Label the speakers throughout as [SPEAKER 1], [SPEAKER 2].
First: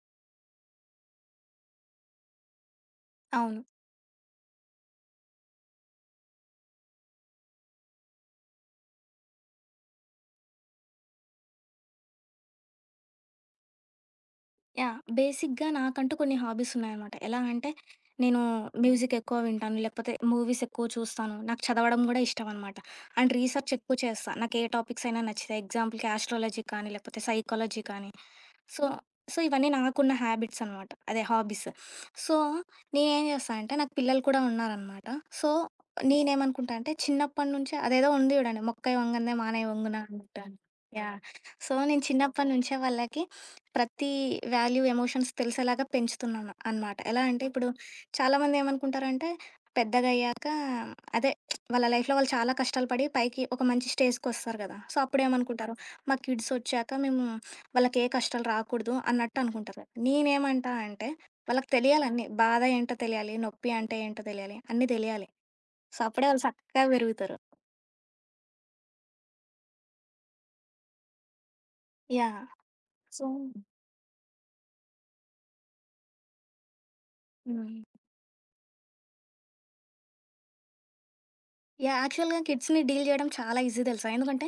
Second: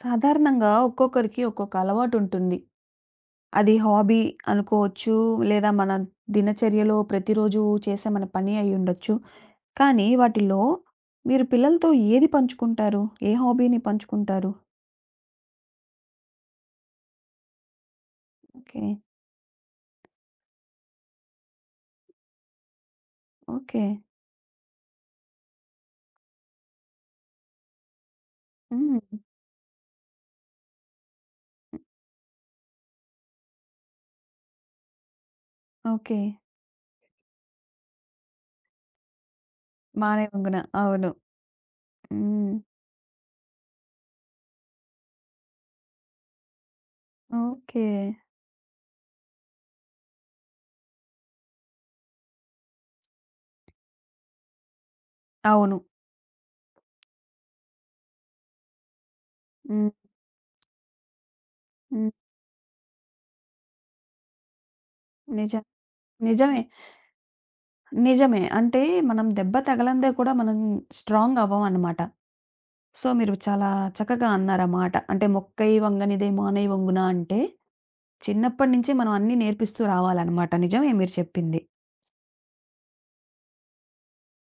[SPEAKER 1] సాధారణంగా ఒక్కొక్కరికి ఒక్కొక్క అలవాటు ఉంటుంది.
[SPEAKER 2] అవును.
[SPEAKER 1] అది హాబీ అనుకోవచ్చు. లేదా మన దినచర్యలో ప్రతిరోజు చేసే మన పని అయ్యుండొచ్చు. కానీ వాటిలో మీరు పిల్లలతో ఏది పంచుకుంటారు? ఏ హాబీని పంచుకుంటారు?
[SPEAKER 2] యాహ్! బేసిక్‌గా నాకంటూ కొన్ని హాబీస్ ఉన్నాయన్నమాట. ఎలా అంటే నేను
[SPEAKER 1] ఓకే.
[SPEAKER 2] మ్యూజిక్ ఎక్కువ వింటాను. లేకపోతే మూవీస్ ఎక్కువ చూస్తాను. నాకు చదవడం గూడా ఇష్టమనమాట. And research
[SPEAKER 1] okay.
[SPEAKER 2] ఎక్కువ చేస్తా. నాకు ఏ టాపిక్స్ అయినా నచ్చితే ఎగ్జాంపుల్‌కి ఆస్ట్రాలజీ కానీ, లేకపోతే సైకాలజీ కానీ. సో,
[SPEAKER 1] హ్మ్.
[SPEAKER 2] సో, ఇవన్నీ నాకున్న హ్యాబిట్స్ అనమాట. అదే హాబీస్. సో, నేనేం చేస్తా అంటే నాకు పిల్లలు కూడా ఉన్నారనమాట. So,
[SPEAKER 1] okay.
[SPEAKER 2] నేనేమనుకుంటా అంటే చిన్నప్పటి నుంచే అదేదో ఉంది చూడండి. "మొక్కై వంగనిదే మానై వంగునా" అన్నట్టు.
[SPEAKER 1] మానేవంగున. అవును.
[SPEAKER 2] యాహ్! సో, నేను చిన్నప్పటి
[SPEAKER 1] హ్మ్.
[SPEAKER 2] నుంచే వాళ్ళకి ప్రతి వాల్యూ, ఎమోషన్స్ తెలిసేలాగా పెంచుతున్నాను అనమాట. ఎలా అంటే ఇప్పుడు
[SPEAKER 1] ఓకే.
[SPEAKER 2] చాలామంది ఏమనుకుంటారంటే పెద్దగయ్యాక అదే వాళ్ళ లైఫ్‌లో వాళ్ళు చాలా కష్టాలు పడి పైకి ఒక మంచి స్టేజ్‌కొస్తారు కదా! సో, అప్పుడేమనుకుంటారు
[SPEAKER 1] అవును.
[SPEAKER 2] మా కిడ్స్ ఒచ్చాక మేము వాళ్ళకి ఏ కష్టాలు రాకూడదు అన్నట్టు అనుకుంటారు.
[SPEAKER 1] హ్మ్.
[SPEAKER 2] నేనేమంటా అంటే వాళ్ళకి తెలియాలి
[SPEAKER 1] హ్మ్.
[SPEAKER 2] అన్నీ. బాధ ఏంటో తెలియాలి, నొప్పి అంటే ఏంటో తెలియాలి, అన్నీ తెలియాలి.
[SPEAKER 1] నిజం.
[SPEAKER 2] సో, అప్పుడే వాళ్ళు
[SPEAKER 1] నిజమే.
[SPEAKER 2] చక్కగా పెరుగుతారు.
[SPEAKER 1] నిజమే. అంటే మనం దెబ్బ తగలందే కూడా మనం స్ట్రాంగ్ అవ్వమనమాట.
[SPEAKER 2] యాహ్!
[SPEAKER 1] So,
[SPEAKER 2] so.
[SPEAKER 1] మీరు చాలా చక్కగా అన్నారమాట. అంటే "మొక్కై వంగనిదే మానై వంగునా" అంటే
[SPEAKER 2] హ్మ్.
[SPEAKER 1] చిన్నప్పటి నుంచే మనం అన్నీ నేర్పిస్తూ రావాలనమాట. నిజమే మీరు చెప్పింది.
[SPEAKER 2] యాహ్! యాక్చువల్‌గా కిడ్స్‌ని డీల్ జేయడం చాలా ఈజీ తెలుసా? ఎందుకంటే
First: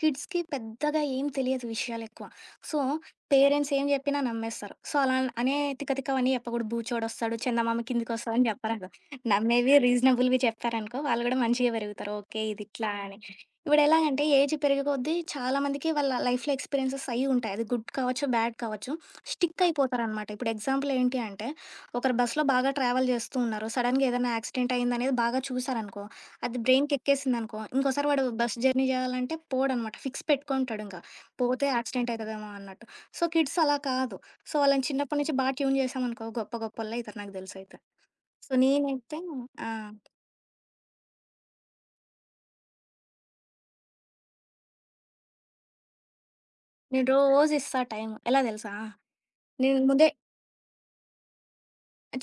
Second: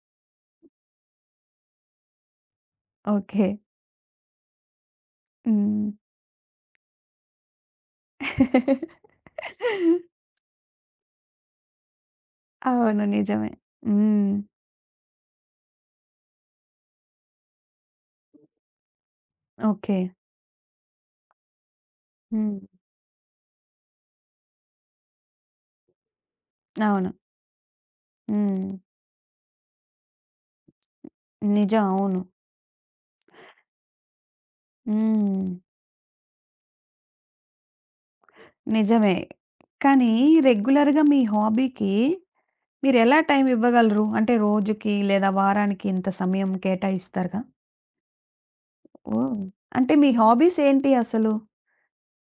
[SPEAKER 2] కిడ్స్‌కి పెద్దగా ఏం తెలియదు విషయాలెక్కువ. So,
[SPEAKER 1] okay.
[SPEAKER 2] పేరెంట్స్ ఏం జెప్పినా నమ్మేస్తారు. సో, అలా అనే
[SPEAKER 1] హ్మ్.
[SPEAKER 2] తిక్క తిక్కవన్నీ జెప్పకూడదు. బూచోడొస్తాడు, చందమామ కిందికొస్తదని జెప్పరాదు. నమ్మేవి రీజనబుల్‌వి చెప్పారనుకో వాళ్ళు గూడా మంచిగా పెరుగుతారు. ఓకే. ఇదిట్లా
[SPEAKER 1] అవును.
[SPEAKER 2] అని.
[SPEAKER 1] నిజమే.
[SPEAKER 2] ఇప్పుడెలాగంటే
[SPEAKER 1] హ్మ్.
[SPEAKER 2] ఏజ్ పెరిగే కొద్దీ చాలా మందికి వాళ్ళ లైఫ్‌లో ఎక్స్‌పీరియన్సెస్ అయ్యి ఉంటాయి. అది గుడ్ కావచ్చు, బ్యాడ్ కావచ్చు. Stick
[SPEAKER 1] okay.
[SPEAKER 2] అయిపోతారనమాట. ఇప్పుడు ఎగ్జాంపుల్ ఏంటి అంటే ఒకరు బస్‌లో
[SPEAKER 1] హ్మ్.
[SPEAKER 2] బాగా ట్రావెల్ జేస్తూ ఉన్నారు. సడెన్‌గా ఏదైనా యాక్సిడెంట్ అయిందనేది బాగా చూసారనుకో అది
[SPEAKER 1] అవును.
[SPEAKER 2] బ్రెయిన్‌కెక్కేసిందనుకో, ఇంకోసారి వాడు బస్
[SPEAKER 1] హ్మ్.
[SPEAKER 2] జర్నీ జేయాలంటే పోడనమాట. ఫిక్స్ పెట్టుకుంటాడింకా. పోతే
[SPEAKER 1] నిజం.
[SPEAKER 2] యాక్సిడెంట్
[SPEAKER 1] అవును.
[SPEAKER 2] అయితదేమో అన్నట్టు. సో, కిడ్స్ అలా కాదు. సో, వాళ్ళని చిన్నప్పటి నుంచి బా
[SPEAKER 1] హ్మ్.
[SPEAKER 2] ట్యూన్ జేశామనుకో గొప్ప గొప్పోళ్ళైతారు నాకు దెలిసైతే. సో, నేనైతే.
[SPEAKER 1] నిజమే.
[SPEAKER 2] ఆ!
[SPEAKER 1] కానీ రెగ్యులర్‌గా మీ హాబీకి మీరెలా టైం ఇవ్వగలరు? అంటే రోజుకి లేదా వారానికి ఇంత సమయం
[SPEAKER 2] నేను
[SPEAKER 1] కేటాయిస్తారుగా?
[SPEAKER 2] రోజిస్తా టైము. ఎలా దెలుసా?
[SPEAKER 1] ఓహ్!
[SPEAKER 2] నేను
[SPEAKER 1] అంటే
[SPEAKER 2] ముందే
[SPEAKER 1] మీ హాబీస్ ఏంటి అసలు?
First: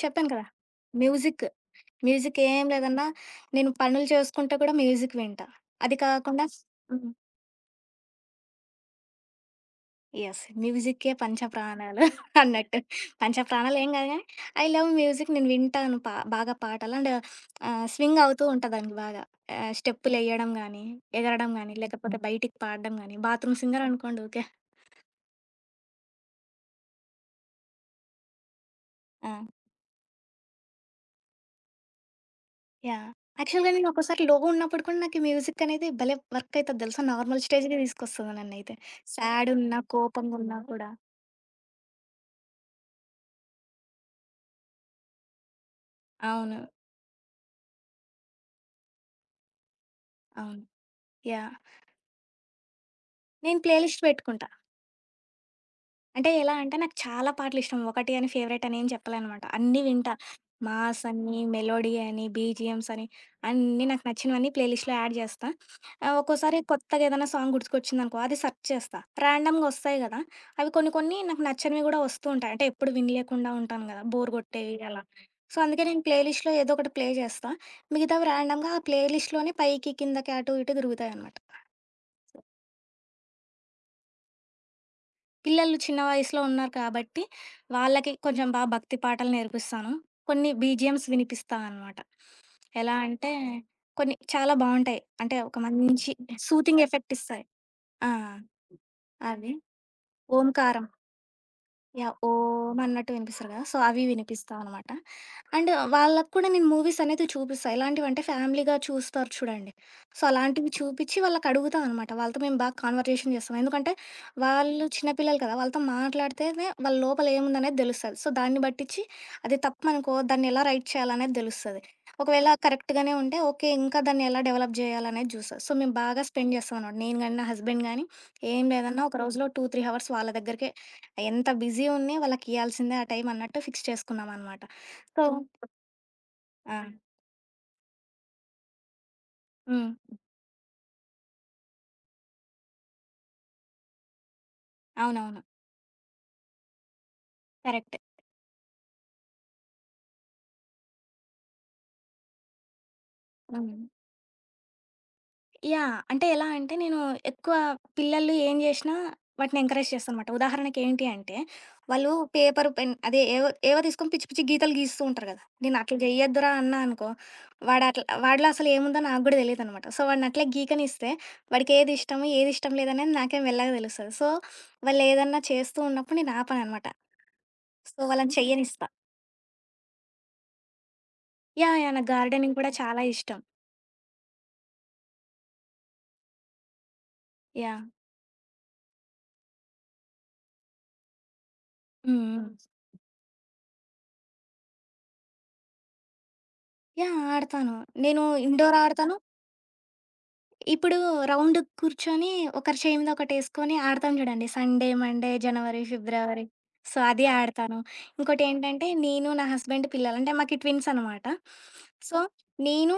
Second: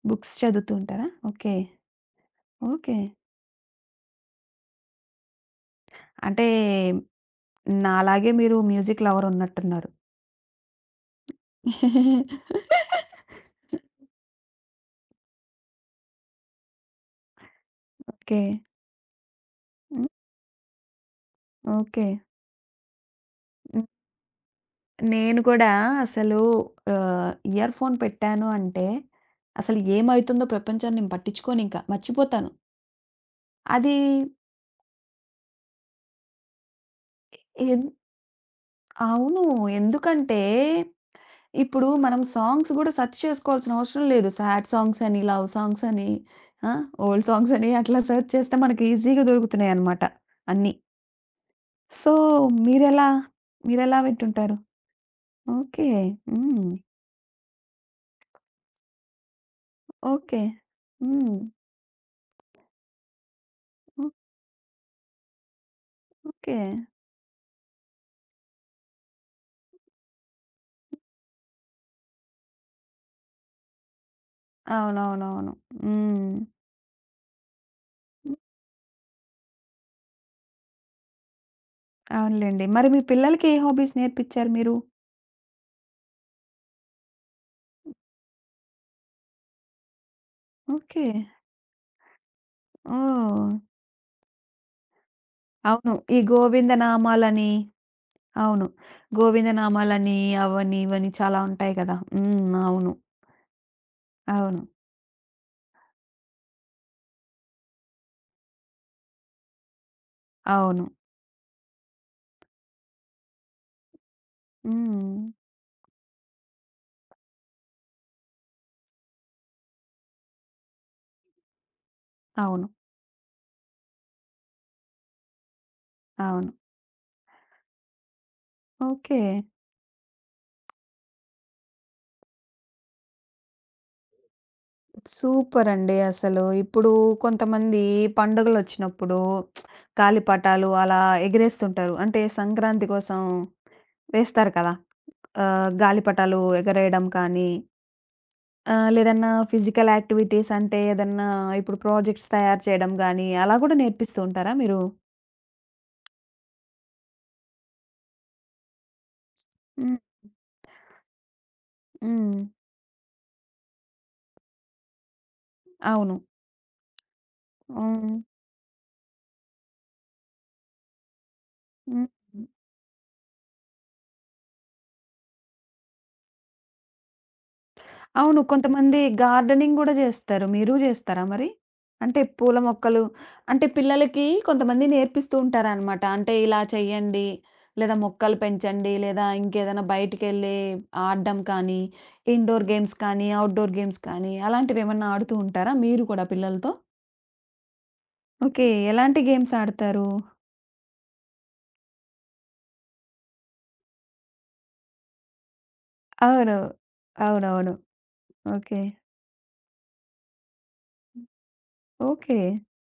[SPEAKER 2] చెప్పాను
[SPEAKER 1] బుక్స్
[SPEAKER 2] కదా!
[SPEAKER 1] చదువుతూ ఉంటారా?
[SPEAKER 2] మ్యూజిక్.
[SPEAKER 1] ఓకే.
[SPEAKER 2] మ్యూజిక్ ఏం
[SPEAKER 1] ఓకే.
[SPEAKER 2] లేదన్నా నేను పనులు చేసుకుంటూ కూడా మ్యూజిక్ వింటా. అది కాకుండా.
[SPEAKER 1] అంటే
[SPEAKER 2] హ్మ్.
[SPEAKER 1] నాలాగే మీరు మ్యూజిక్ లవర్ ఉన్నట్టున్నారు.
[SPEAKER 2] యెస్. మ్యూజిక్కే పంచప్రాణాలు అన్నట్టు. పంచప్రాణాలు ఏం కాదు గానీ, ఐ లవ్ మ్యూజిక్ నేను వింటాను బాగా పాటలు. And swing
[SPEAKER 1] okay.
[SPEAKER 2] అవుతూ ఉంటా దానికి బాగా.
[SPEAKER 1] హ్మ్.
[SPEAKER 2] స్టెప్పులెయ్యడం గానీ, ఎగరడం గానీ,
[SPEAKER 1] ఓకే.
[SPEAKER 2] లేకపోతే బయటికి పాడడం గానీ, బాత్రూమ్ సింగర్
[SPEAKER 1] హ్మ్.
[SPEAKER 2] అనుకోండి ఊకే.
[SPEAKER 1] నేను కూడా అసలు ఆహ్, ఇయర్ ఫోన్ పెట్టాను అంటే
[SPEAKER 2] ఆ!
[SPEAKER 1] అసలు ఏమైతుందో ప్రపంచాన్ని నేను పట్టించుకోనింక. మర్చిపోతాను.
[SPEAKER 2] యాహ్! యాక్చువల్‌గా నేను
[SPEAKER 1] అది
[SPEAKER 2] ఒక్కోసారి లో‌గా ఉన్నప్పుడు కూడా నాకు మ్యూజిక్ అనేది భలే వర్క్ అయితది తెలుసా! నార్మల్ స్టేజ్‌కి
[SPEAKER 1] ఎన్
[SPEAKER 2] తీసుకొస్తది నన్నైతే.
[SPEAKER 1] అవును.
[SPEAKER 2] సాడున్నా,
[SPEAKER 1] ఎందుకంటే
[SPEAKER 2] కోపంగున్నా కూడా.
[SPEAKER 1] ఇప్పుడు మనం సాంగ్స్ గూడా సెర్చ్ చేసుకోవాల్సిన అవసరం లేదు. సాడ్ సాంగ్స్ అని, లవ్ సాంగ్స్ అని,
[SPEAKER 2] అవును.
[SPEAKER 1] ఆ! ఓల్డ్ సాంగ్స్ అని అట్లా సెర్చ్ చేస్తే మనకి ఈజీగా దొరుకుతున్నాయన్నమాట
[SPEAKER 2] అవును.
[SPEAKER 1] అన్నీ.
[SPEAKER 2] యాహ్!
[SPEAKER 1] సో, మీరెలా?
[SPEAKER 2] నేను ప్లే
[SPEAKER 1] మీరెలా
[SPEAKER 2] లిస్ట్ పెట్టుకుంటా.
[SPEAKER 1] వింటుంటారు? ఓకే.
[SPEAKER 2] అంటే ఎలా
[SPEAKER 1] హ్మ్.
[SPEAKER 2] అంటే నాకు చాలా పాటలిష్టం. ఒకటి అని ఫేవరెట్ అని ఏం చెప్పలేనమాట. అన్నీ వింటా.
[SPEAKER 1] ఓకే.
[SPEAKER 2] మాస్ అని,
[SPEAKER 1] హ్మ్.
[SPEAKER 2] మెలోడీ అని, బీజీఎమ్స్ అని అన్నీ నాకు
[SPEAKER 1] ఓ
[SPEAKER 2] నచ్చినవన్నీ ప్లే లిస్ట్‌లో యాడ్ చేస్తా. ఒక్కోసారి
[SPEAKER 1] ఓకే.
[SPEAKER 2] కొత్తగా ఏదైనా సాంగ్ గుర్తుకొచ్చిందనుకో అది సెర్చ్ చేస్తా. రాండమ్‌గా వస్తాయి గదా! అవి కొన్ని కొన్ని నాకు నచ్చనివి గూడా వస్తూ ఉంటాయి. అంటే ఎప్పుడు వినలేకుండా ఉంటాను గదా! బోర్ గొట్టేవి అలా.
[SPEAKER 1] అవునవునవును.
[SPEAKER 2] సో, అందుకే నేను ప్లే
[SPEAKER 1] హ్మ్.
[SPEAKER 2] లిస్ట్‌లో ఏదో ఒకటి ప్లే చేస్తా. మిగతావి
[SPEAKER 1] హ్మ్.
[SPEAKER 2] రాండమ్‌గా ఆ ప్లే లిస్ట్‌లోనే పైకి, కిందకి అటు ఇటు తిరుగుతాయనమాట.
[SPEAKER 1] అవునులెండి. మరి మీ పిల్లలకి ఏ హాబీస్ నేర్పిచ్చారు మీరు?
[SPEAKER 2] పిల్లలు చిన్న వయసులో ఉన్నారు కాబట్టి, వాళ్ళకి కొంచెం బా భక్తి పాటలు నేర్పిస్తాను. కొన్ని
[SPEAKER 1] ఓకే.
[SPEAKER 2] బీజీఎమ్స్ వినిపిస్తా అనమాట. ఎలా అంటే
[SPEAKER 1] ఓహ్!
[SPEAKER 2] కొన్ని చాలా బావుంటాయి. అంటే ఒక
[SPEAKER 1] అవును.
[SPEAKER 2] మంచి
[SPEAKER 1] ఈ
[SPEAKER 2] సూతింగ్ ఎఫెక్ట్ ఇస్తాయి.
[SPEAKER 1] గోవిందనామాలని
[SPEAKER 2] ఆ!
[SPEAKER 1] అవును.
[SPEAKER 2] అవి.
[SPEAKER 1] గోవిందనామాలని అవని,
[SPEAKER 2] ఓంకారం.
[SPEAKER 1] ఇవని చాలా ఉంటాయి కదా!
[SPEAKER 2] యాహ్!
[SPEAKER 1] హ్మ్.
[SPEAKER 2] ఓం
[SPEAKER 1] అవును.
[SPEAKER 2] అన్నట్టు వినిపిస్తారు కదా! సో, అవి వినిపిస్తా
[SPEAKER 1] అవును.
[SPEAKER 2] అనమాట. అండ్ వాళ్ళకి కూడా నేను మూవీస్ అనేది చూపిస్తా. ఎలాంటివంటే ఫ్యామిలీగా చూస్తారు చూడండి. సో, అలాంటివి
[SPEAKER 1] అవును.
[SPEAKER 2] చూపిచ్చి వాళ్ళకి అడుగుతా అనమాట. వాళ్ళతో మేము బాగా కాన్వర్జేషన్ చేస్తాం. ఎందుకంటే వాళ్ళు
[SPEAKER 1] హ్మ్.
[SPEAKER 2] చిన్నపిల్లలు కదా! వాళ్ళతో మాట్లాడితేనే వాళ్ళ లోపల ఏముందనేది తెలుస్తది. సో, దాన్ని బట్టిచ్చి అది తప్పనుకో దాన్ని ఎలా రైట్ చేయాలనేది తెలుస్తది. ఒకవేళ
[SPEAKER 1] అవును.
[SPEAKER 2] కరెక్ట్‌గానే ఉంటే ఓకే. ఇంకా దాన్ని ఎలా డెవలప్ చేయాలనేది చూస్తా. సో, మేము బాగా
[SPEAKER 1] అవును.
[SPEAKER 2] స్పెండ్ చేస్తామనమాట. నేను గాని, నా హస్బెండ్ గాని ఏం లేదన్నా ఒక
[SPEAKER 1] ఓకే.
[SPEAKER 2] రోజులో 2, 3 హవర్స్ వాళ్ళ దగ్గరికే ఎంత బిజీ ఉన్ని వాళ్ళకియ్యాల్సిందే ఆ టైం అన్నట్టు ఫిక్స్ చేసుకున్నామనమాట. సో. ఓకే.
[SPEAKER 1] సూపరండి అసలు.
[SPEAKER 2] ఆ!
[SPEAKER 1] ఇప్పుడు కొంతమంది పండుగలొచ్చినప్పుడు
[SPEAKER 2] హ్మ్.
[SPEAKER 1] గాలిపటాలు అలా ఎగిరేస్తుంటారు. అంటే సంక్రాంతి కోసం వేస్తారు కదా!
[SPEAKER 2] అవునవును.
[SPEAKER 1] ఆహ్, గాలిపటాలు ఎగరేయడం కానీ,
[SPEAKER 2] కరెక్ట్.
[SPEAKER 1] ఆహ్, లేదన్నా ఫిజికల్ యాక్టివిటీస్ అంటే ఏదన్నా ఇప్పుడు ప్రాజెక్ట్స్ తయారు చేయడం గానీ, అలా గూడా
[SPEAKER 2] హ్మ్.
[SPEAKER 1] నేర్పిస్తూ ఉంటారా మీరు?
[SPEAKER 2] యాహ్! అంటే ఎలా అంటే నేను ఎక్కువ పిల్లలు ఏం చేసినా వాటిని ఎంకరేజ్
[SPEAKER 1] హ్మ్.
[SPEAKER 2] చేస్తానమాట. ఉదాహరణకి ఏంటి అంటే వాళ్ళు
[SPEAKER 1] హ్మ్.
[SPEAKER 2] పేపర్, పెన్ అదే ఏవో ఏవో తీసుకొని పిచ్చి పిచ్చి గీతలు గీస్తూ ఉంటారు కదా! నేను అట్లా
[SPEAKER 1] అవును.
[SPEAKER 2] చేయొద్దురా అన్నా అనుకో వాడు అట్లా
[SPEAKER 1] హ్మ్.
[SPEAKER 2] వాడిలో అసలు ఏముందో నాకు కూడా తెలీదనమాట. సో, వాడిని అట్లే గీకనిస్తే వాడికి ఏది
[SPEAKER 1] హ్మ్.
[SPEAKER 2] ఇష్టము, ఏది ఇష్టం లేదనేది నాకే మెల్లగా తెలుస్తది. సో, వాళ్ళు ఏదన్నా చేస్తూ ఉన్నప్పుడు నేను ఆపననమాట. సో, వాళ్ళని హుహు.
[SPEAKER 1] అవును.
[SPEAKER 2] చెయ్యనిస్తా.
[SPEAKER 1] కొంతమంది గార్డెనింగ్ గూడా జేస్తారు. మీరు జేస్తారా మరి?
[SPEAKER 2] యాహ్! యాహ్! నాకు
[SPEAKER 1] అంటే
[SPEAKER 2] గార్డెనింగ్
[SPEAKER 1] పూల
[SPEAKER 2] కూడా చాలా
[SPEAKER 1] మొక్కలు
[SPEAKER 2] ఇష్టం.
[SPEAKER 1] అంటే పిల్లలకి కొంతమంది నేర్పిస్తూ ఉంటారనమాట. అంటే ఇలా చెయ్యండి,
[SPEAKER 2] యాహ్!
[SPEAKER 1] లేదా మొక్కలు పెంచండి, లేదా ఇంకేదైనా బయటికెళ్ళి ఆడడం కానీ,
[SPEAKER 2] హ్మ్. హ్మ్.
[SPEAKER 1] ఇండోర్ గేమ్స్ కానీ, ఔట్‌డోర్ గేమ్స్ కానీ అలాంటివేమన్నా ఆడుతూ ఉంటారా మీరు కూడా పిల్లలతో?
[SPEAKER 2] యాహ్! ఆడతాను. నేను
[SPEAKER 1] ఓకే.
[SPEAKER 2] ఇండోర్ ఆడతాను.
[SPEAKER 1] ఎలాంటి గేమ్స్ ఆడతారు?
[SPEAKER 2] ఇప్పుడు రౌండ్ కూర్చొని ఒకరి చేయి మీద ఒకటేసుకొని ఆడతాం చూడండి. Sunday, Monday, January, February.
[SPEAKER 1] అవును.
[SPEAKER 2] సో, అది
[SPEAKER 1] అవునవును.
[SPEAKER 2] ఆడతాను.
[SPEAKER 1] ఓకే.
[SPEAKER 2] ఇంకోటేంటంటే నేను, నా హస్బెండ్, పిల్లలు అంటే మాకి ట్విన్స్ అనమాట. So,
[SPEAKER 1] okay.
[SPEAKER 2] నేను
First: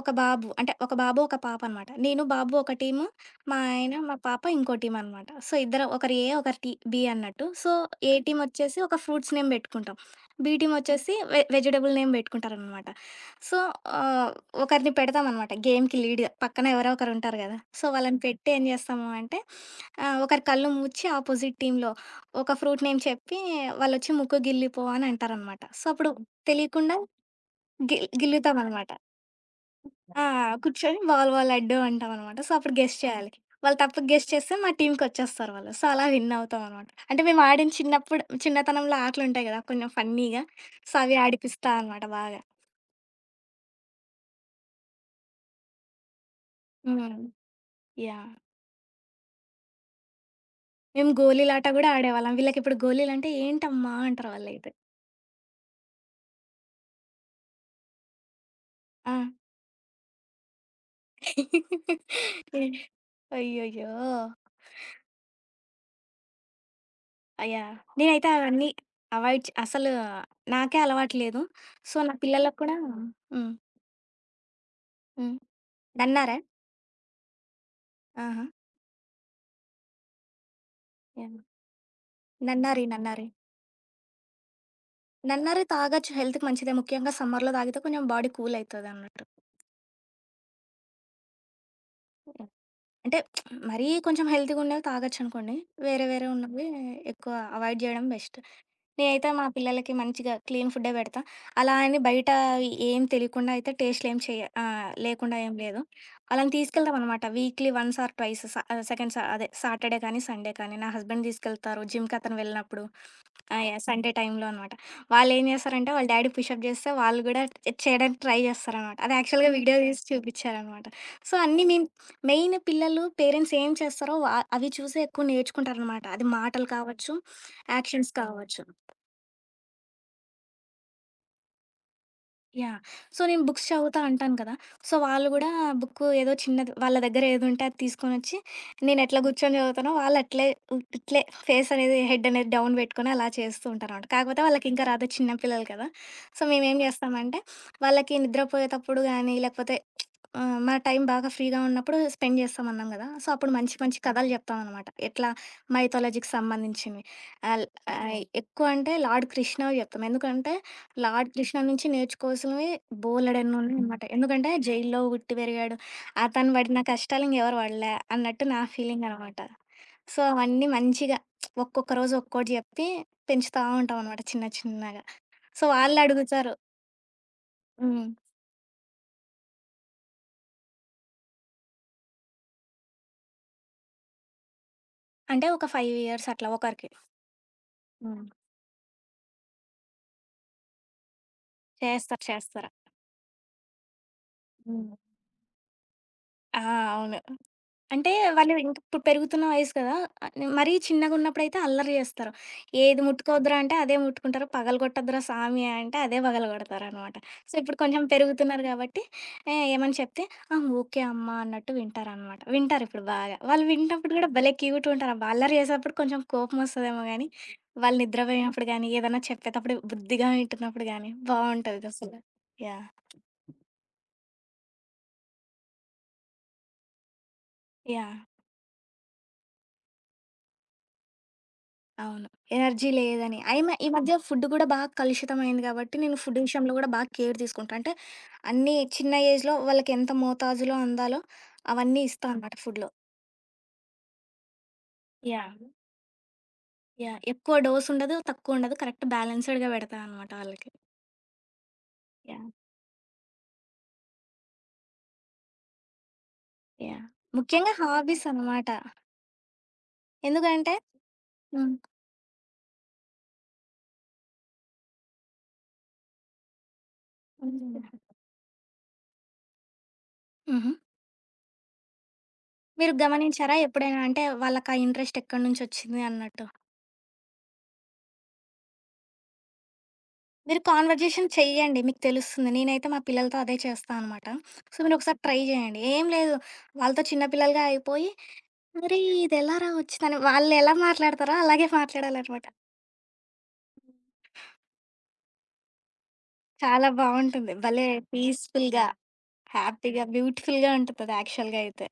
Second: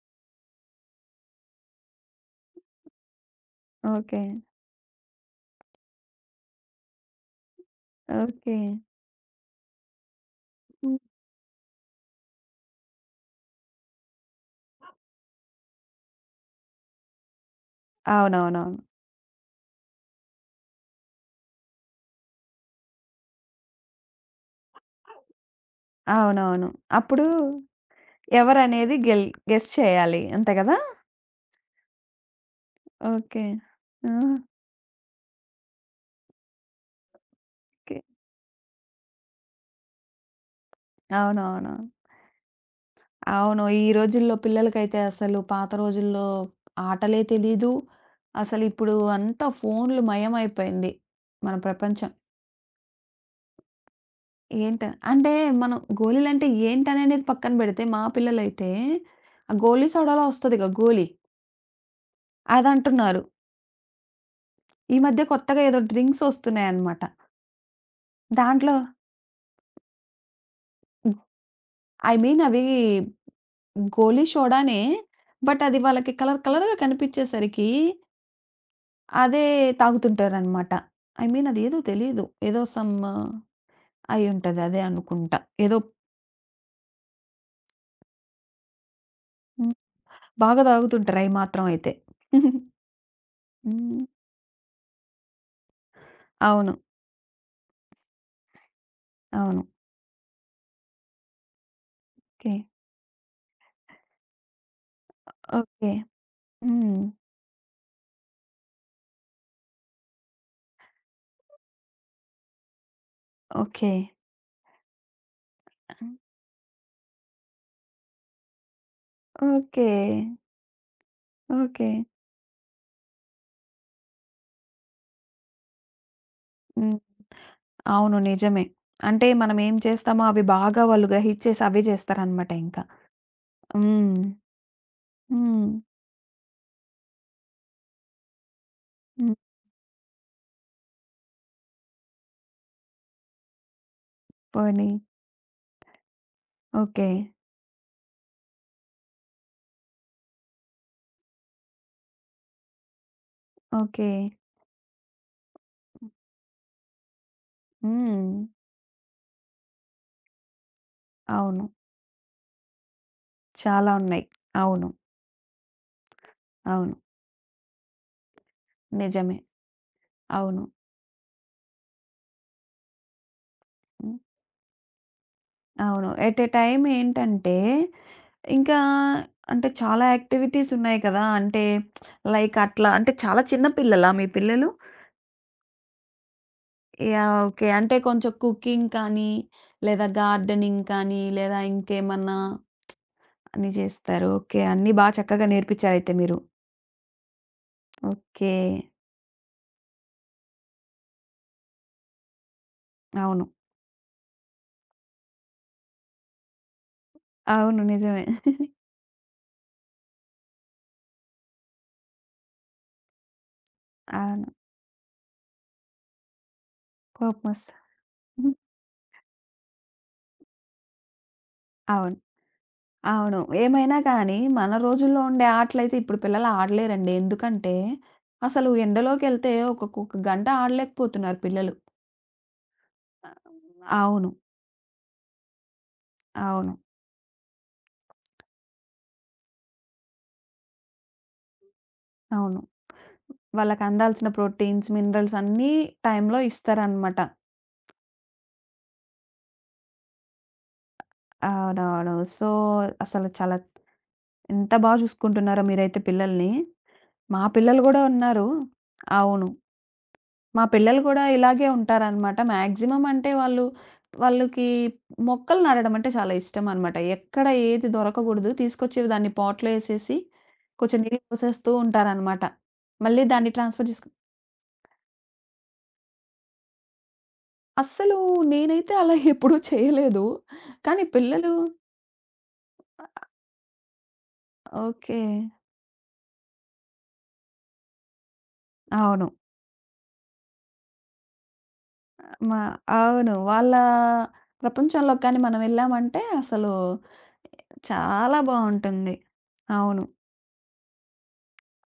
[SPEAKER 2] ఒక బాబు అంటే ఒక బాబు, ఒక పాప అనమాట. నేను, బాబు ఒక టీము, మా ఆయన, మా
[SPEAKER 1] ఓకే.
[SPEAKER 2] పాప ఇంకో టీమ్ అనమాట. సో, ఇద్దరం ఒకరు ఏ, ఒకరు టి బి అన్నట్టు. So, A
[SPEAKER 1] okay.
[SPEAKER 2] టీమొచ్చేసి ఒక ఫ్రూట్స్ నేమ్ పెట్టుకుంటాం. బి
[SPEAKER 1] హ్మ్.
[SPEAKER 2] టీమొచ్చేసి వెజిటబుల్ నేమ్ పెట్టుకుంటారనమాట. సో, ఆహ్, ఒకరిని పెడతామనమాట గేమ్‌కి లీడ్‌గా. పక్కన ఎవరో ఒకరుంటారు గదా! సో, వాళ్ళని పెట్టి ఏం
[SPEAKER 1] అవునవునవును.
[SPEAKER 2] జేస్తాము అంటే ఒకరి కళ్ళు మూచి ఆపోజిట్ టీమ్‌లో ఒక ఫ్రూట్ నేమ్ చెప్పి వాళ్ళొచ్చి "ముక్కు గిల్లిపో" అని అంటారనమాట. సో, అప్పుడు
[SPEAKER 1] అవునవును.
[SPEAKER 2] తెలియకుండా
[SPEAKER 1] అప్పుడు
[SPEAKER 2] గిల్లుతామనమాట.
[SPEAKER 1] ఎవరనేది గెల్ గెస్ చేయాలి.
[SPEAKER 2] ఆ!
[SPEAKER 1] అంతే గదా!
[SPEAKER 2] కూర్చొని "వాల్ వాల్ లడ్డు" అంటామనమాట. సో, అప్పుడు గెస్ చేయాలి.
[SPEAKER 1] ఓకే.
[SPEAKER 2] వాళ్ళు తప్పుగా
[SPEAKER 1] ఆ!
[SPEAKER 2] గెస్ చేస్తే మా టీమ్‌కొచ్చేస్తారు వాళ్ళు. సో, అలా విన్ అవుతామనమాట. అంటే మేము ఆడిన
[SPEAKER 1] ఓకే.
[SPEAKER 2] చిన్నప్పుడు చిన్నతనంలో ఆటలుంటాయి గదా! కొంచెం ఫన్నీగా. సో, అవి ఆడిపిస్తా
[SPEAKER 1] అవునవును.
[SPEAKER 2] అనమాట బాగా.
[SPEAKER 1] అవును. ఈ రోజుల్లో పిల్లలకైతే అసలు పాత రోజుల్లో ఆటలే
[SPEAKER 2] హ్మ్.
[SPEAKER 1] తెలీదు.
[SPEAKER 2] యాహ్!
[SPEAKER 1] అసలిప్పుడు అంతా ఫోన్లు మయమైపోయింది
[SPEAKER 2] మేము
[SPEAKER 1] మన
[SPEAKER 2] గోలీలాట గూడా
[SPEAKER 1] ప్రపంచం.
[SPEAKER 2] ఆడేవాళ్ళం. వీళ్ళకిప్పుడు గోలీలంటే ఏంటమ్మా అంటారు వాళ్ళైతే.
[SPEAKER 1] ఏంట అంటే మనం గోలీలంటే ఏంటననేది పక్కన పెడితే మా పిల్లలైతే
[SPEAKER 2] ఆ!
[SPEAKER 1] ఆ గోలీ సోడాలో వస్తదిగా గోలీ అదంటున్నారు.
[SPEAKER 2] అయ్యయ్యో!
[SPEAKER 1] ఈ మధ్య కొత్తగా ఏదో డ్రింక్స్ వస్తున్నాయన్నమాట.
[SPEAKER 2] యాహ్! నేనైతే అవన్నీ
[SPEAKER 1] దాంట్లో
[SPEAKER 2] అవాయిడ్ చే అసలు నాకే అలవాటు లేదు. సో,
[SPEAKER 1] ఐ
[SPEAKER 2] నా
[SPEAKER 1] మీన్
[SPEAKER 2] పిల్లలకి
[SPEAKER 1] అవి
[SPEAKER 2] కూడా. హ్మ్.
[SPEAKER 1] గోలీ సోడానే.
[SPEAKER 2] హ్మ్.
[SPEAKER 1] బట్ అది వాళ్ళకి
[SPEAKER 2] నన్నారా?
[SPEAKER 1] కలర్ కలర్‌గా కనిపిచ్చేసరికి
[SPEAKER 2] ఆహా!
[SPEAKER 1] అదే తాగుతుంటారనమాట. I
[SPEAKER 2] yeah!
[SPEAKER 1] మీన్ అదేదో తెలీదు. ఏదో
[SPEAKER 2] నన్నారి,
[SPEAKER 1] సమ్
[SPEAKER 2] నన్నారి.
[SPEAKER 1] అయ్యుంటది. అదే అనుకుంటా.
[SPEAKER 2] నన్నారి
[SPEAKER 1] ఏదో
[SPEAKER 2] తాగొచ్చు, హెల్త్‌కి మంచిదే. ముఖ్యంగా సమ్మర్‌లో తాగితే కొంచెం బాడీ కూల్ అయితదన్నట్టు.
[SPEAKER 1] హ్మ్. బాగా తాగుతుంటారు అయి మాత్రం అయితే.
[SPEAKER 2] అంటే మరీ
[SPEAKER 1] హ్మ్.
[SPEAKER 2] కొంచెం హెల్తీ‌గున్నవి తాగొచ్చనుకోండి. వేరే వేరే ఉన్నవి
[SPEAKER 1] అవును.
[SPEAKER 2] ఎక్కువ అవాయిడ్ జేయడం బెస్ట్. నేనైతే మా
[SPEAKER 1] అవును.
[SPEAKER 2] పిల్లలకి మంచిగా క్లీన్ ఫుడ్డే పెడతా. అలా అని బయట
[SPEAKER 1] ఓకే.
[SPEAKER 2] ఏం తెలియకుండా అయితే టేస్ట్‌లేం లేకుండా ఏం లేదు.
[SPEAKER 1] ఓకే.
[SPEAKER 2] వాళ్ళని
[SPEAKER 1] హ్మ్.
[SPEAKER 2] తీసుకెళ్తామనమాట. Weekly once or twice second అదే సాటర్‌డే కానీ, సండే కానీ నా హస్బెండ్ తీసుకెళ్తారు. జిమ్‌కి అతను వెళ్ళినప్పుడు యాహ్!
[SPEAKER 1] ఓకే.
[SPEAKER 2] సండే టైంలో అనమాట. వాళ్ళేం చేస్తారంటే వాళ్ళ డ్యాడీ పుషప్ చేస్తే వాళ్ళు కూడా చేయడానికి ట్రై చేస్తారనమాట. అది యాక్చువల్‌గా వీడియో
[SPEAKER 1] ఓకే.
[SPEAKER 2] తీసి చూపించారనమాట. సో, అన్నీ మేము
[SPEAKER 1] ఓకే.
[SPEAKER 2] మెయిన్ పిల్లలు పేరెంట్స్ ఏం చేస్తారో అవి చూసే ఎక్కువ నేర్చుకుంటారనమాట. అది మాటలు
[SPEAKER 1] హ్మ్.
[SPEAKER 2] కావచ్చు, యాక్షన్స్
[SPEAKER 1] అవును. నిజమే.
[SPEAKER 2] కావచ్చు.
[SPEAKER 1] అంటే మనం ఏం చేస్తామో అవి బాగా వాళ్ళు గ్రహిచ్చేసి అవే చేస్తారనమాట
[SPEAKER 2] యాహ్!
[SPEAKER 1] ఇంకా.
[SPEAKER 2] సో, నేను బుక్స్ చదువుతా
[SPEAKER 1] హ్మ్.
[SPEAKER 2] అంటాను కదా! సో, వాళ్ళు గూడా
[SPEAKER 1] హ్మ్.
[SPEAKER 2] బుక్కు ఏదో చిన్నది వాళ్ళ దగ్గర ఏదుంటే అది తీసుకొనొచ్చి, నేనెట్లా
[SPEAKER 1] హ్మ్.
[SPEAKER 2] కూర్చొని చదువుతానో వాళ్ళట్లే ఇట్లే ఫేస్ అనేది, హెడ్ అనేది డౌన్ బెట్టుకొని అలా చేస్తూ ఉంటారనమాట. కాకపోతే వాళ్ళకింకా
[SPEAKER 1] పోనీ
[SPEAKER 2] రాదు, చిన్న పిల్లలు కదా! సో, మేమేం
[SPEAKER 1] ఓకే.
[SPEAKER 2] జేస్తామంటే, వాళ్ళకి నిద్రపోయేతప్పుడు గానీ, లేకపోతే ఆ! మన టైం బాగా ఫ్రీగా ఉన్నప్పుడు స్పెండ్ చేస్తామన్నాం గదా! సో, అప్పుడు మంచి మంచి
[SPEAKER 1] ఓకే.
[SPEAKER 2] కథలు చెప్తామనమాట. ఎట్లా మైథాలజీకి సంబంధించినవి. ఆల్ ఓహ్!
[SPEAKER 1] హ్మ్.
[SPEAKER 2] ఎక్కువ అంటే లార్డ్ కృష్ణవి చెప్తాం. ఎందుకంటే, లార్డ్ కృష్ణ
[SPEAKER 1] అవును.
[SPEAKER 2] నుంచి నేర్చుకోవాల్సినవి
[SPEAKER 1] చాలా
[SPEAKER 2] బోలెడన్నున్నాయనమాట.
[SPEAKER 1] ఉన్నాయి.
[SPEAKER 2] ఎందుకంటే,
[SPEAKER 1] అవును.
[SPEAKER 2] జైల్లో పుట్టి పెరిగాడు. అతను పడిన
[SPEAKER 1] అవును.
[SPEAKER 2] కష్టాలు ఇంకెవరు పడలే అన్నట్టు నా
[SPEAKER 1] నిజమే.
[SPEAKER 2] ఫీలింగనమాట. సో,
[SPEAKER 1] అవును.
[SPEAKER 2] అవన్నీ మంచిగా ఒక్కొక్క రోజు ఒక్కోటి చెప్పి పెంచుతా
[SPEAKER 1] హ్మ్.
[SPEAKER 2] ఉంటామనమాట చిన్న చిన్నగా. సో,
[SPEAKER 1] అవును. At a
[SPEAKER 2] వాళ్ళడుగుతారు.
[SPEAKER 1] టైమ్ ఏంటంటే,
[SPEAKER 2] హ్మ్.
[SPEAKER 1] ఇంకా అంటే చాలా యాక్టివిటీస్ ఉన్నాయి కదా! అంటే లైక్ అట్లా అంటే చాలా చిన్న పిల్లలా మీ పిల్లలు?
[SPEAKER 2] అంటే ఒక 5 ఇయర్స్ అట్లా ఒకరికి.
[SPEAKER 1] యాహ్! ఓకే. అంటే
[SPEAKER 2] హ్మ్.
[SPEAKER 1] కొంచెం కుకింగ్ కానీ, లేదా గార్డెనింగ్ కానీ, లేదా
[SPEAKER 2] చేస్తారు.
[SPEAKER 1] ఇంకేమన్నా
[SPEAKER 2] చేస్తారు.
[SPEAKER 1] అని చేస్తారు. ఓకే. అన్నీ
[SPEAKER 2] హ్మ్.
[SPEAKER 1] బా చక్కగా నేర్పించారయితే మీరు.
[SPEAKER 2] ఆ! అవును. అంటే
[SPEAKER 1] ఓకే.
[SPEAKER 2] వాళ్ళు ఇంక ఇప్పుడు పెరుగుతున్న వయసు కదా! మరీ చిన్నగున్నప్పుడైతే అల్లరి చేస్తారు. ఏది
[SPEAKER 1] అవును.
[SPEAKER 2] ముట్టుకోవద్దురా అంటే అదే ముట్టుకుంటారు. పగలగొట్టొద్దురా సామి అంటే అదే పగలగొడతారనమాట. సో, ఇప్పుడు
[SPEAKER 1] అవును.
[SPEAKER 2] కొంచెం
[SPEAKER 1] నిజమే.
[SPEAKER 2] పెరుగుతున్నారు కాబట్టి ఏమని చెప్తే ఆ! ఓకే అమ్మ అన్నట్టు వింటారనమాట. వింటారు ఇప్పుడు బాగా. వాళ్ళు వింటప్పుడు కూడా
[SPEAKER 1] అవును.
[SPEAKER 2] భలే క్యూట్ ఉంటారబ్బా! అల్లరి చేసేటప్పుడు కొంచెం కోపం వస్తదేమో గానీ,
[SPEAKER 1] కోపమొస్త
[SPEAKER 2] వాళ్ళు
[SPEAKER 1] హ్మ్.
[SPEAKER 2] నిద్రపోయినప్పుడు గానీ, ఏదన్నా చెప్పేటప్పుడు బుద్ధిగా వింటున్నప్పుడు గానీ
[SPEAKER 1] అవును.
[SPEAKER 2] బావుంటదసలు. యాహ్!
[SPEAKER 1] అవును. ఏమైనా కానీ మన రోజుల్లో ఉండే ఆటలైతే ఇప్పుడు పిల్లలు ఆడలేరండి. ఎందుకంటే,
[SPEAKER 2] యాహ్!
[SPEAKER 1] అసలు ఎండలోకెళ్తే ఒకొక్కొక్క గంట ఆడలేకపోతున్నారు పిల్లలు.
[SPEAKER 2] అవును. ఎనర్జీ లేదని. ఈ మధ్య
[SPEAKER 1] అవును.
[SPEAKER 2] ఫుడ్ గూడా బాగా కలుషితమైంది గాబట్టి, నేను ఫుడ్
[SPEAKER 1] అవును.
[SPEAKER 2] విషయంలో గూడా బాగా కేర్ తీసుకుంటా. అంటే అన్నీ చిన్న ఏజ్‌లో వాళ్ళకెంత మోతాజులో అందాలో అవన్నీ ఇస్తా అనమాట
[SPEAKER 1] అవును.
[SPEAKER 2] ఫుడ్‌లో.
[SPEAKER 1] వాళ్ళకందాల్సిన ప్రోటీన్స్, మినరల్స్
[SPEAKER 2] యాహ్!
[SPEAKER 1] అన్నీ టైంలో ఇస్తారనమాట.
[SPEAKER 2] యాహ్! ఎక్కువ డోస్ ఉండదు, తక్కువ ఉండదు. కరెక్ట్ బ్యాలెన్స్‌డ్‌గా పెడతా అనమాట వాళ్ళకి.
[SPEAKER 1] అవునవును. So,
[SPEAKER 2] yeah!
[SPEAKER 1] అసలు చాలా ఎంత బా చూసుకుంటున్నారో మీరైతే పిల్లల్ని.
[SPEAKER 2] యాహ్!
[SPEAKER 1] మా
[SPEAKER 2] ముఖ్యంగా
[SPEAKER 1] పిల్లలు గూడా
[SPEAKER 2] హాబీస్
[SPEAKER 1] ఉన్నారు.
[SPEAKER 2] అనమాట.
[SPEAKER 1] అవును. మా
[SPEAKER 2] ఎందుకంటే.
[SPEAKER 1] పిల్లలు కూడా ఇలాగే
[SPEAKER 2] హ్మ్.
[SPEAKER 1] ఉంటారనమాట. మాక్సిమం అంటే వాళ్ళు వాళ్ళకి మొక్కలు నాటడం అంటే చాలా ఇష్టం అనమాట. ఎక్కడ ఏది దొరకకూడదు తీసుకొచ్చేవి దాన్ని పాట్‌లో ఏసేసి,
[SPEAKER 2] హుహు.
[SPEAKER 1] కొంచెం నీళ్ళు పోసేస్తూ ఉంటారనమాట.
[SPEAKER 2] మీరు
[SPEAKER 1] మళ్ళీ దాన్ని
[SPEAKER 2] గమనించారా
[SPEAKER 1] ట్రాన్స్‌ఫర్
[SPEAKER 2] ఎప్పుడైనా?
[SPEAKER 1] చేసుకు
[SPEAKER 2] అంటే వాళ్ళకా ఇంట్రెస్ట్ ఎక్కడి నుంచొచ్చింది అన్నట్టు.
[SPEAKER 1] అస్సలు నేనైతే అలా ఎప్పుడూ చేయలేదు.
[SPEAKER 2] మీరు
[SPEAKER 1] కానీ
[SPEAKER 2] కాన్వర్జేషన్
[SPEAKER 1] పిల్లలు
[SPEAKER 2] చెయ్యండి. మీకు తెలుస్తుంది. నేనైతే మా పిల్లలతో అదే చేస్తా అనమాట. సో, మీరొకసారి
[SPEAKER 1] ఓకే.
[SPEAKER 2] ట్రై జేయండి. ఏం లేదు. వాళ్ళతో చిన్న పిల్లలుగా అయిపోయి, "అరేయ్!
[SPEAKER 1] అవును.
[SPEAKER 2] ఇదెలారా వచ్చిందని" వాళ్ళెలా మాట్లాడతారో అలాగే మాట్లాడాలనమాట.
[SPEAKER 1] మా అవును. వాళ్ళ ప్రపంచంలోకి కానీ మనం వెళ్ళామంటే అసలు
[SPEAKER 2] చాలా బావుంటుంది. భలే
[SPEAKER 1] చాలా
[SPEAKER 2] పీస్‌ఫుల్‌గా,
[SPEAKER 1] బావుంటుంది.
[SPEAKER 2] హ్యాపీగా,
[SPEAKER 1] అవును.
[SPEAKER 2] బ్యూటిఫుల్‌గా ఉంటదది యాక్చువల్‌గా అయితే.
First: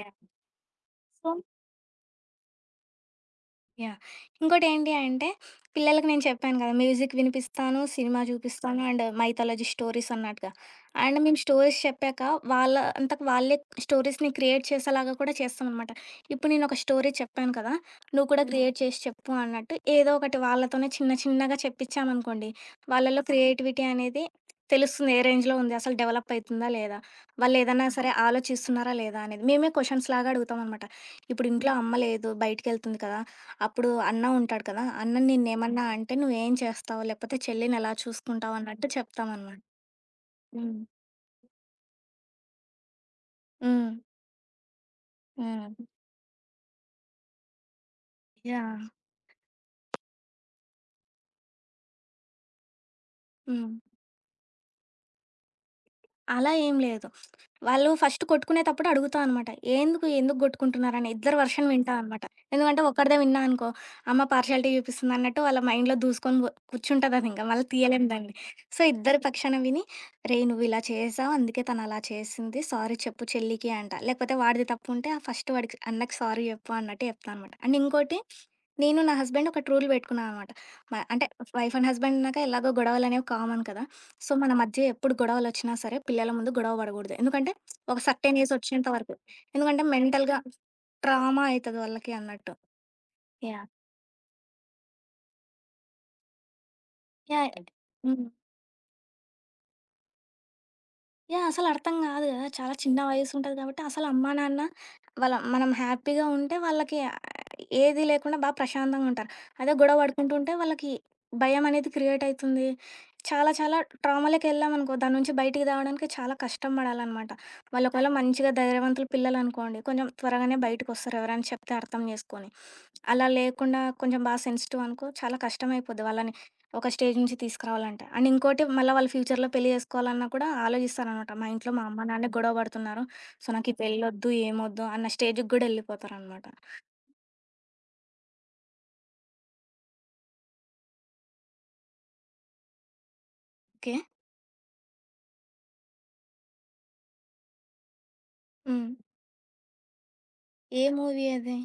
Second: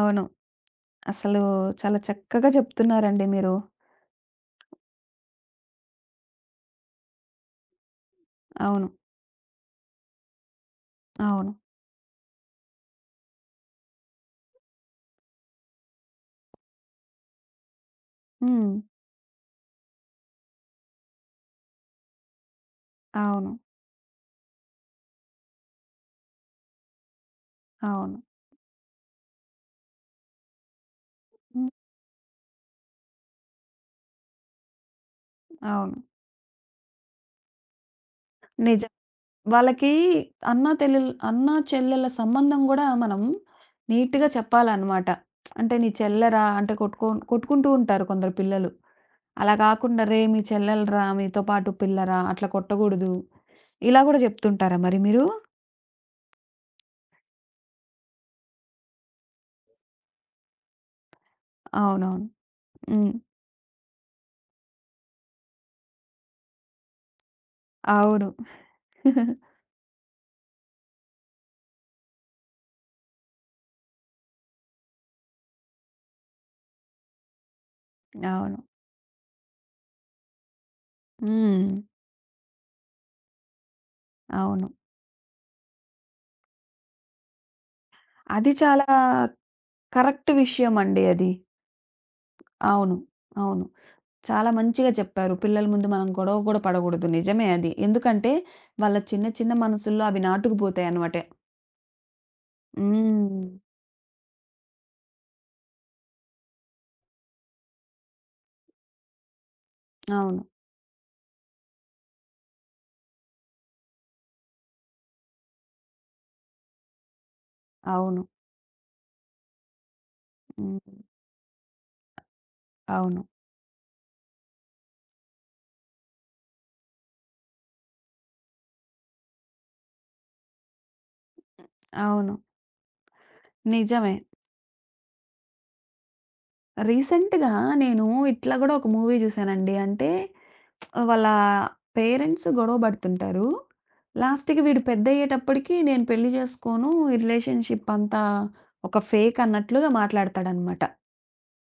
[SPEAKER 2] యాహ్! సో.
[SPEAKER 1] అసలు చాలా చక్కగా చెప్తున్నారండి మీరు.
[SPEAKER 2] యాహ్! ఇంకోటేంటి అంటే, పిల్లలకి నేను చెప్పాను కదా! మ్యూజిక్ వినిపిస్తాను, సినిమా చూపిస్తాను
[SPEAKER 1] అవును.
[SPEAKER 2] అండ్ మైథాలజీ స్టోరీస్ అన్నట్టుగా. అండ్ మేము
[SPEAKER 1] అవును.
[SPEAKER 2] స్టోరీస్ చెప్పాక, వాళ్ళ అంతకు వాళ్ళే స్టోరీస్‌ని క్రియేట్ చేసేలాగా కూడా చేస్తామనమాట. ఇప్పుడు నేనొక స్టోరీ చెప్పాను కదా! నువ్వు కూడా హ్మ్.
[SPEAKER 1] హ్మ్.
[SPEAKER 2] క్రియేట్ చేసి చెప్పు అన్నట్టు, ఏదో ఒకటి వాళ్ళతోనే చిన్న చిన్నగా చెప్పించామనుకోండి, వాళ్ళలో
[SPEAKER 1] అవును.
[SPEAKER 2] క్రియేటివిటీ అనేది తెలుస్తుంది. ఏ రేంజ్‌లో ఉంది, అసలు డెవలప్ అయితుందా లేదా? వాళ్ళేదన్నా అవును. సరే
[SPEAKER 1] అవును.
[SPEAKER 2] ఆలోచిస్తున్నారా లేదా అనేది. మేమే క్వెషన్స్‌లాగా అడుగుతామనమాట. ఇప్పుడు
[SPEAKER 1] హ్మ్.
[SPEAKER 2] ఇంట్లో హ్మ్. అమ్మ లేదు, బయటికెళ్తుంది కదా! అప్పుడు అన్న ఉంటాడు కదా! అన్న నిన్నేమన్నా
[SPEAKER 1] అవును.
[SPEAKER 2] అంటే నువ్వేం చేస్తావు? లేకపోతే చెల్లిని ఎలా చూసుకుంటావు? అన్నట్టు
[SPEAKER 1] నిజం.
[SPEAKER 2] చెప్తామనమాట.
[SPEAKER 1] వాళ్ళకి
[SPEAKER 2] హ్మ్.
[SPEAKER 1] అన్నా, చెల్లెళ్ళ సంబంధం గూడా మనం
[SPEAKER 2] హ్మ్.
[SPEAKER 1] నీట్‌గా చెప్పాలనమాట. అంటే
[SPEAKER 2] హ్మ్.
[SPEAKER 1] నీ చెల్లెరా అంటే కొట్టుకుంటూ ఉంటారు కొందరు పిల్లలు.
[SPEAKER 2] యాహ్!
[SPEAKER 1] అలా గాకుండా "రేయ్! మీ చెల్లెలురా, మీతో పాటు పిల్లరా, అట్లా కొట్టగూడదు."
[SPEAKER 2] హ్మ్.
[SPEAKER 1] ఇలా గూడా జెప్తుంటారా మరి మీరు?
[SPEAKER 2] అలా ఏం లేదు. వాళ్ళు ఫస్ట్ కొట్టుకునేటప్పుడు అడుగుతా అనమాట. "ఎందుకు, ఎందుకు గొట్టుకుంటున్నారని?" ఇద్దరి వెర్షన్ వింటా అనమాట.
[SPEAKER 1] అవునవును.
[SPEAKER 2] ఎందుకంటే
[SPEAKER 1] హ్మ్.
[SPEAKER 2] ఒక్కడిదే విన్నా అనుకో, అమ్మ పార్షియాలిటీ చూపిస్తుందన్నట్టు వాళ్ళ మైండ్‌లో దూసుకొని కూర్చుంటదదింక. మళ్ళీ తీయలేము
[SPEAKER 1] అవును.
[SPEAKER 2] దాన్ని. సో, ఇద్దరి పక్షాన విని, "రేయ్! నువ్విలా చేశావు. అందుకే తనలా చేసింది. సారీ చెప్పు చెల్లికి" అంట. లేకపోతే వాడిది తప్పుంటే ఫస్ట్ వాడికి అన్నకి సారీ చెప్పు అన్నట్టు చెప్తా అనమాట. అండ్ ఇంకోటి,
[SPEAKER 1] అవును.
[SPEAKER 2] నేను నా హస్బెండ్ ఒకటి రూల్ పెట్టుకున్నాం అనమాట. అంటే
[SPEAKER 1] హ్మ్.
[SPEAKER 2] వైఫ్ అండ్ హస్బెండ్ అన్నాక ఎలాగో గొడవలనేవి కామన్ కదా! సో, మన
[SPEAKER 1] అవును.
[SPEAKER 2] మధ్య ఎప్పుడు గొడవలొచ్చినా సరే పిల్లల ముందు గొడవ పడగూడదు. ఎందుకంటే, ఒక సర్టెన్
[SPEAKER 1] అది
[SPEAKER 2] ఏజ్
[SPEAKER 1] చాలా
[SPEAKER 2] ఒచ్చేంత వరకు. ఎందుకంటే,
[SPEAKER 1] కరెక్ట్
[SPEAKER 2] మెంటల్‌గా
[SPEAKER 1] విషయం అండి అది.
[SPEAKER 2] ట్రామా అయితది వాళ్ళకి అన్నట్టు.
[SPEAKER 1] అవును. అవును.
[SPEAKER 2] యాహ్!
[SPEAKER 1] చాలా మంచిగా చెప్పారు. పిల్లల ముందు మనం గొడవ గూడా పడగూడదు. నిజమే
[SPEAKER 2] యాహ్!
[SPEAKER 1] అది.
[SPEAKER 2] హ్మ్.
[SPEAKER 1] ఎందుకంటే, వాళ్ళ చిన్న చిన్న మనసుల్లో అవి నాటుకుపోతాయన్నమాట.
[SPEAKER 2] యాహ్! అసలర్థం గాదు గదా! చాలా చిన్న
[SPEAKER 1] హ్మ్.
[SPEAKER 2] వయసుంటది కాబట్టి, అసలు అమ్మా, నాన్న వాళ్ళ మనం హ్యాపీగా ఉంటే వాళ్ళకి ఏది లేకుండా బా ప్రశాంతంగుంటారు. అదే గొడవ
[SPEAKER 1] అవును.
[SPEAKER 2] పడుకుంటుంటే వాళ్ళకి భయమనేది క్రియేట్ అయితుంది. చాలా చాలా ట్రామాలకెళ్ళామనుకో, దాని నుంచి బయటికి రావడానికి చాలా కష్టం పడాలనమాట. వాళ్ళు ఒకవేళ
[SPEAKER 1] అవును.
[SPEAKER 2] మంచిగా ధైర్యవంతులు పిల్లలనుకోండి, కొంచెం త్వరగానే
[SPEAKER 1] హ్మ్.
[SPEAKER 2] బయటకొస్తారు ఎవరైనా చెప్తే అర్థం చేసుకొని.
[SPEAKER 1] అవును.
[SPEAKER 2] అలా లేకుండా కొంచెం బాగా సెన్సిటివ్ అనుకో, చాలా కష్టమైపోద్ది వాళ్ళని ఒక స్టేజ్ నుంచి తీసుకురావాలంటే. అండ్ ఇంకోటి మళ్ళీ వాళ్ళు ఫ్యూచర్‌లో పెళ్లి చేసుకోవాలన్నా కూడా ఆలోచిస్తారనమాట. మా ఇంట్లో మా అమ్మ, నాన్న
[SPEAKER 1] అవును.
[SPEAKER 2] గొడవ పడుతున్నారు. సో, నాకు ఈ
[SPEAKER 1] నిజమే.
[SPEAKER 2] పెళ్ళొద్దు, ఏమొద్దు అన్న స్టేజ్‌కి కూడా ఎళ్ళిపోతారనమాట.
[SPEAKER 1] రీసెంట్‌గా నేను ఇట్లా గూడా ఒక మూవీ జూసానండి. అంటే, వాళ్ళ పేరెంట్స్ గొడవ బడుతుంటారు.
[SPEAKER 2] ఓకే.
[SPEAKER 1] లాస్ట్‌కి వీడు పెద్దయ్యేటప్పటికి నేను పెళ్లి జేసుకోను. ఈ రిలేషన్‌షిప్ అంతా
[SPEAKER 2] హ్మ్.
[SPEAKER 1] ఒక ఫేక్ అన్నట్లుగా
[SPEAKER 2] ఏ
[SPEAKER 1] మాట్లాడతాడనమాట.
[SPEAKER 2] మూవీ అది?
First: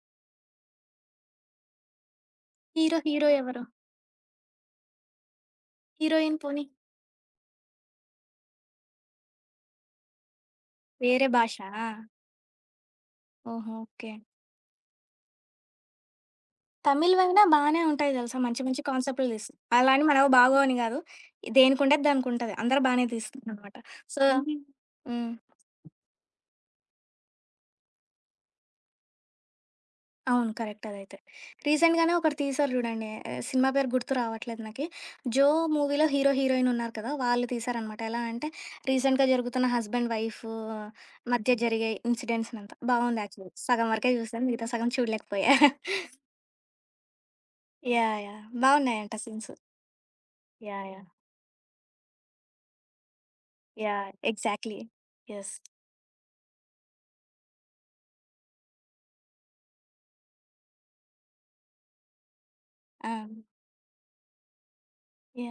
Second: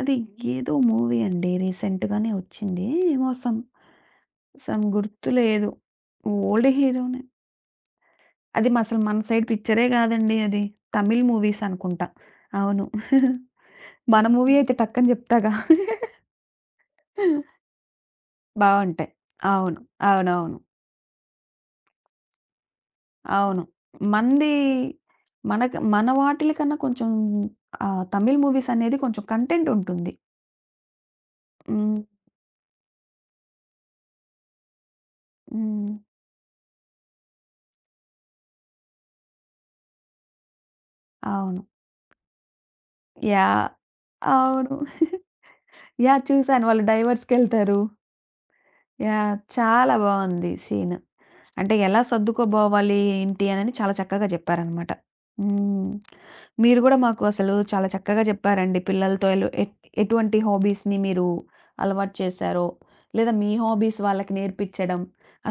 [SPEAKER 1] అది ఏదో మూవీ అండి. రీసెంట్‌గానే వచ్చింది.
[SPEAKER 2] హీరో
[SPEAKER 1] ఏమో సమ్
[SPEAKER 2] ఎవరు?
[SPEAKER 1] సమ్ గుర్తులేదు.
[SPEAKER 2] హీరోయిన్ పోనీ?
[SPEAKER 1] ఓల్డ్ హీరోనే. అది మా అసలు మన సైడ్ పిక్చరే గాదండి అది. తమిళ్
[SPEAKER 2] వేరే
[SPEAKER 1] మూవీస్
[SPEAKER 2] భాషా?
[SPEAKER 1] అనుకుంటా. అవును.
[SPEAKER 2] ఓహో! ఓకే.
[SPEAKER 1] మన మూవీ అయితే టక్కని జెప్తాగా.
[SPEAKER 2] తమిళ్‌వి గూడా బానే ఉంటాయి తెలుసా! మంచి మంచి
[SPEAKER 1] బావుంటాయి.
[SPEAKER 2] కాన్సెప్ట్‌లు తీస్తారు.
[SPEAKER 1] అవును.
[SPEAKER 2] అలా అని మనవి
[SPEAKER 1] అవునవును.
[SPEAKER 2] బాగోవని గాదు. దేనికుండేది దానికుంటది. అందరూ బానే
[SPEAKER 1] అవును.
[SPEAKER 2] తీస్తున్నారనమాట. సో.
[SPEAKER 1] మంది
[SPEAKER 2] హుహు. హ్మ్.
[SPEAKER 1] మనకు మన వాటిల కన్నా కొంచెం ఆహ్, తమిళ్ మూవీస్ అనేది కొంచెం కంటెంట్ ఉంటుంది.
[SPEAKER 2] అవును. కరెక్ట్ అదైతే.
[SPEAKER 1] హ్మ్.
[SPEAKER 2] రీసెంట్‌గానే ఒకటి తీశారు జూడండి. సినిమా పేరు గుర్తు రావట్లేదు నాకి. 'జో'
[SPEAKER 1] హ్మ్.
[SPEAKER 2] మూవీలో హీరో, హీరోయిన్ ఉన్నారు కదా! వాళ్ళు తీశారనమాట. ఎలా అంటే రీసెంట్‌గా జరుగుతున్న హస్బెండ్, వైఫ్ మధ్య
[SPEAKER 1] అవును.
[SPEAKER 2] జరిగే ఇన్సిడెంట్స్‌నంతా. బావుంది యాక్చువల్లీ.
[SPEAKER 1] యాహ్!
[SPEAKER 2] సగం వరకే చూసాను. మిగతా
[SPEAKER 1] అవును.
[SPEAKER 2] సగం చూడలేకపోయా.
[SPEAKER 1] యాహ్! చూసాను. వాళ్ళు డైవర్స్‌కెళ్తారు.
[SPEAKER 2] యాహ్! యాహ్! బావున్నాయంట
[SPEAKER 1] యాహ్!
[SPEAKER 2] సీన్స్.
[SPEAKER 1] చాలా బావుంది
[SPEAKER 2] యాహ్!
[SPEAKER 1] సీన్.
[SPEAKER 2] యాహ్!
[SPEAKER 1] అంటే ఎలా సర్దుకోబోవాలి ఏంటి అనని చాలా
[SPEAKER 2] యాహ్!
[SPEAKER 1] చక్కగా
[SPEAKER 2] ఎగ్జాక్ట్‌లీ.
[SPEAKER 1] చెప్పారనమాట.
[SPEAKER 2] యెస్.
[SPEAKER 1] హ్మ్. మీరు గూడా మాకు అసలు చాలా చక్కగా చెప్పారండి. పిల్లలతో ఎలు ఎట్ ఎటువంటి హాబీస్‌ని మీరు అలవాటు చేశారో,
[SPEAKER 2] ఆ!
[SPEAKER 1] లేదా మీ హాబీస్ వాళ్ళకి నేర్పించడం.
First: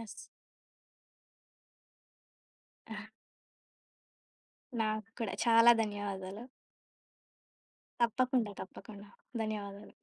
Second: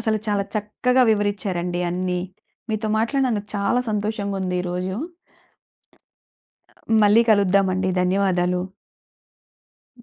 [SPEAKER 1] అసలు చాలా చక్కగా వివరిచ్చారండి అన్నీ. మీతో మాట్లాడినందుకు చాలా సంతోషంగుంది ఈరోజు.
[SPEAKER 2] నాకు కూడా చాలా ధన్యవాదాలు.
[SPEAKER 1] మళ్ళీ కలుద్దామండి.
[SPEAKER 2] తప్పకుండా.
[SPEAKER 1] ధన్యవాదాలు.
[SPEAKER 2] తప్పకుండా. ధన్యవాదాలు.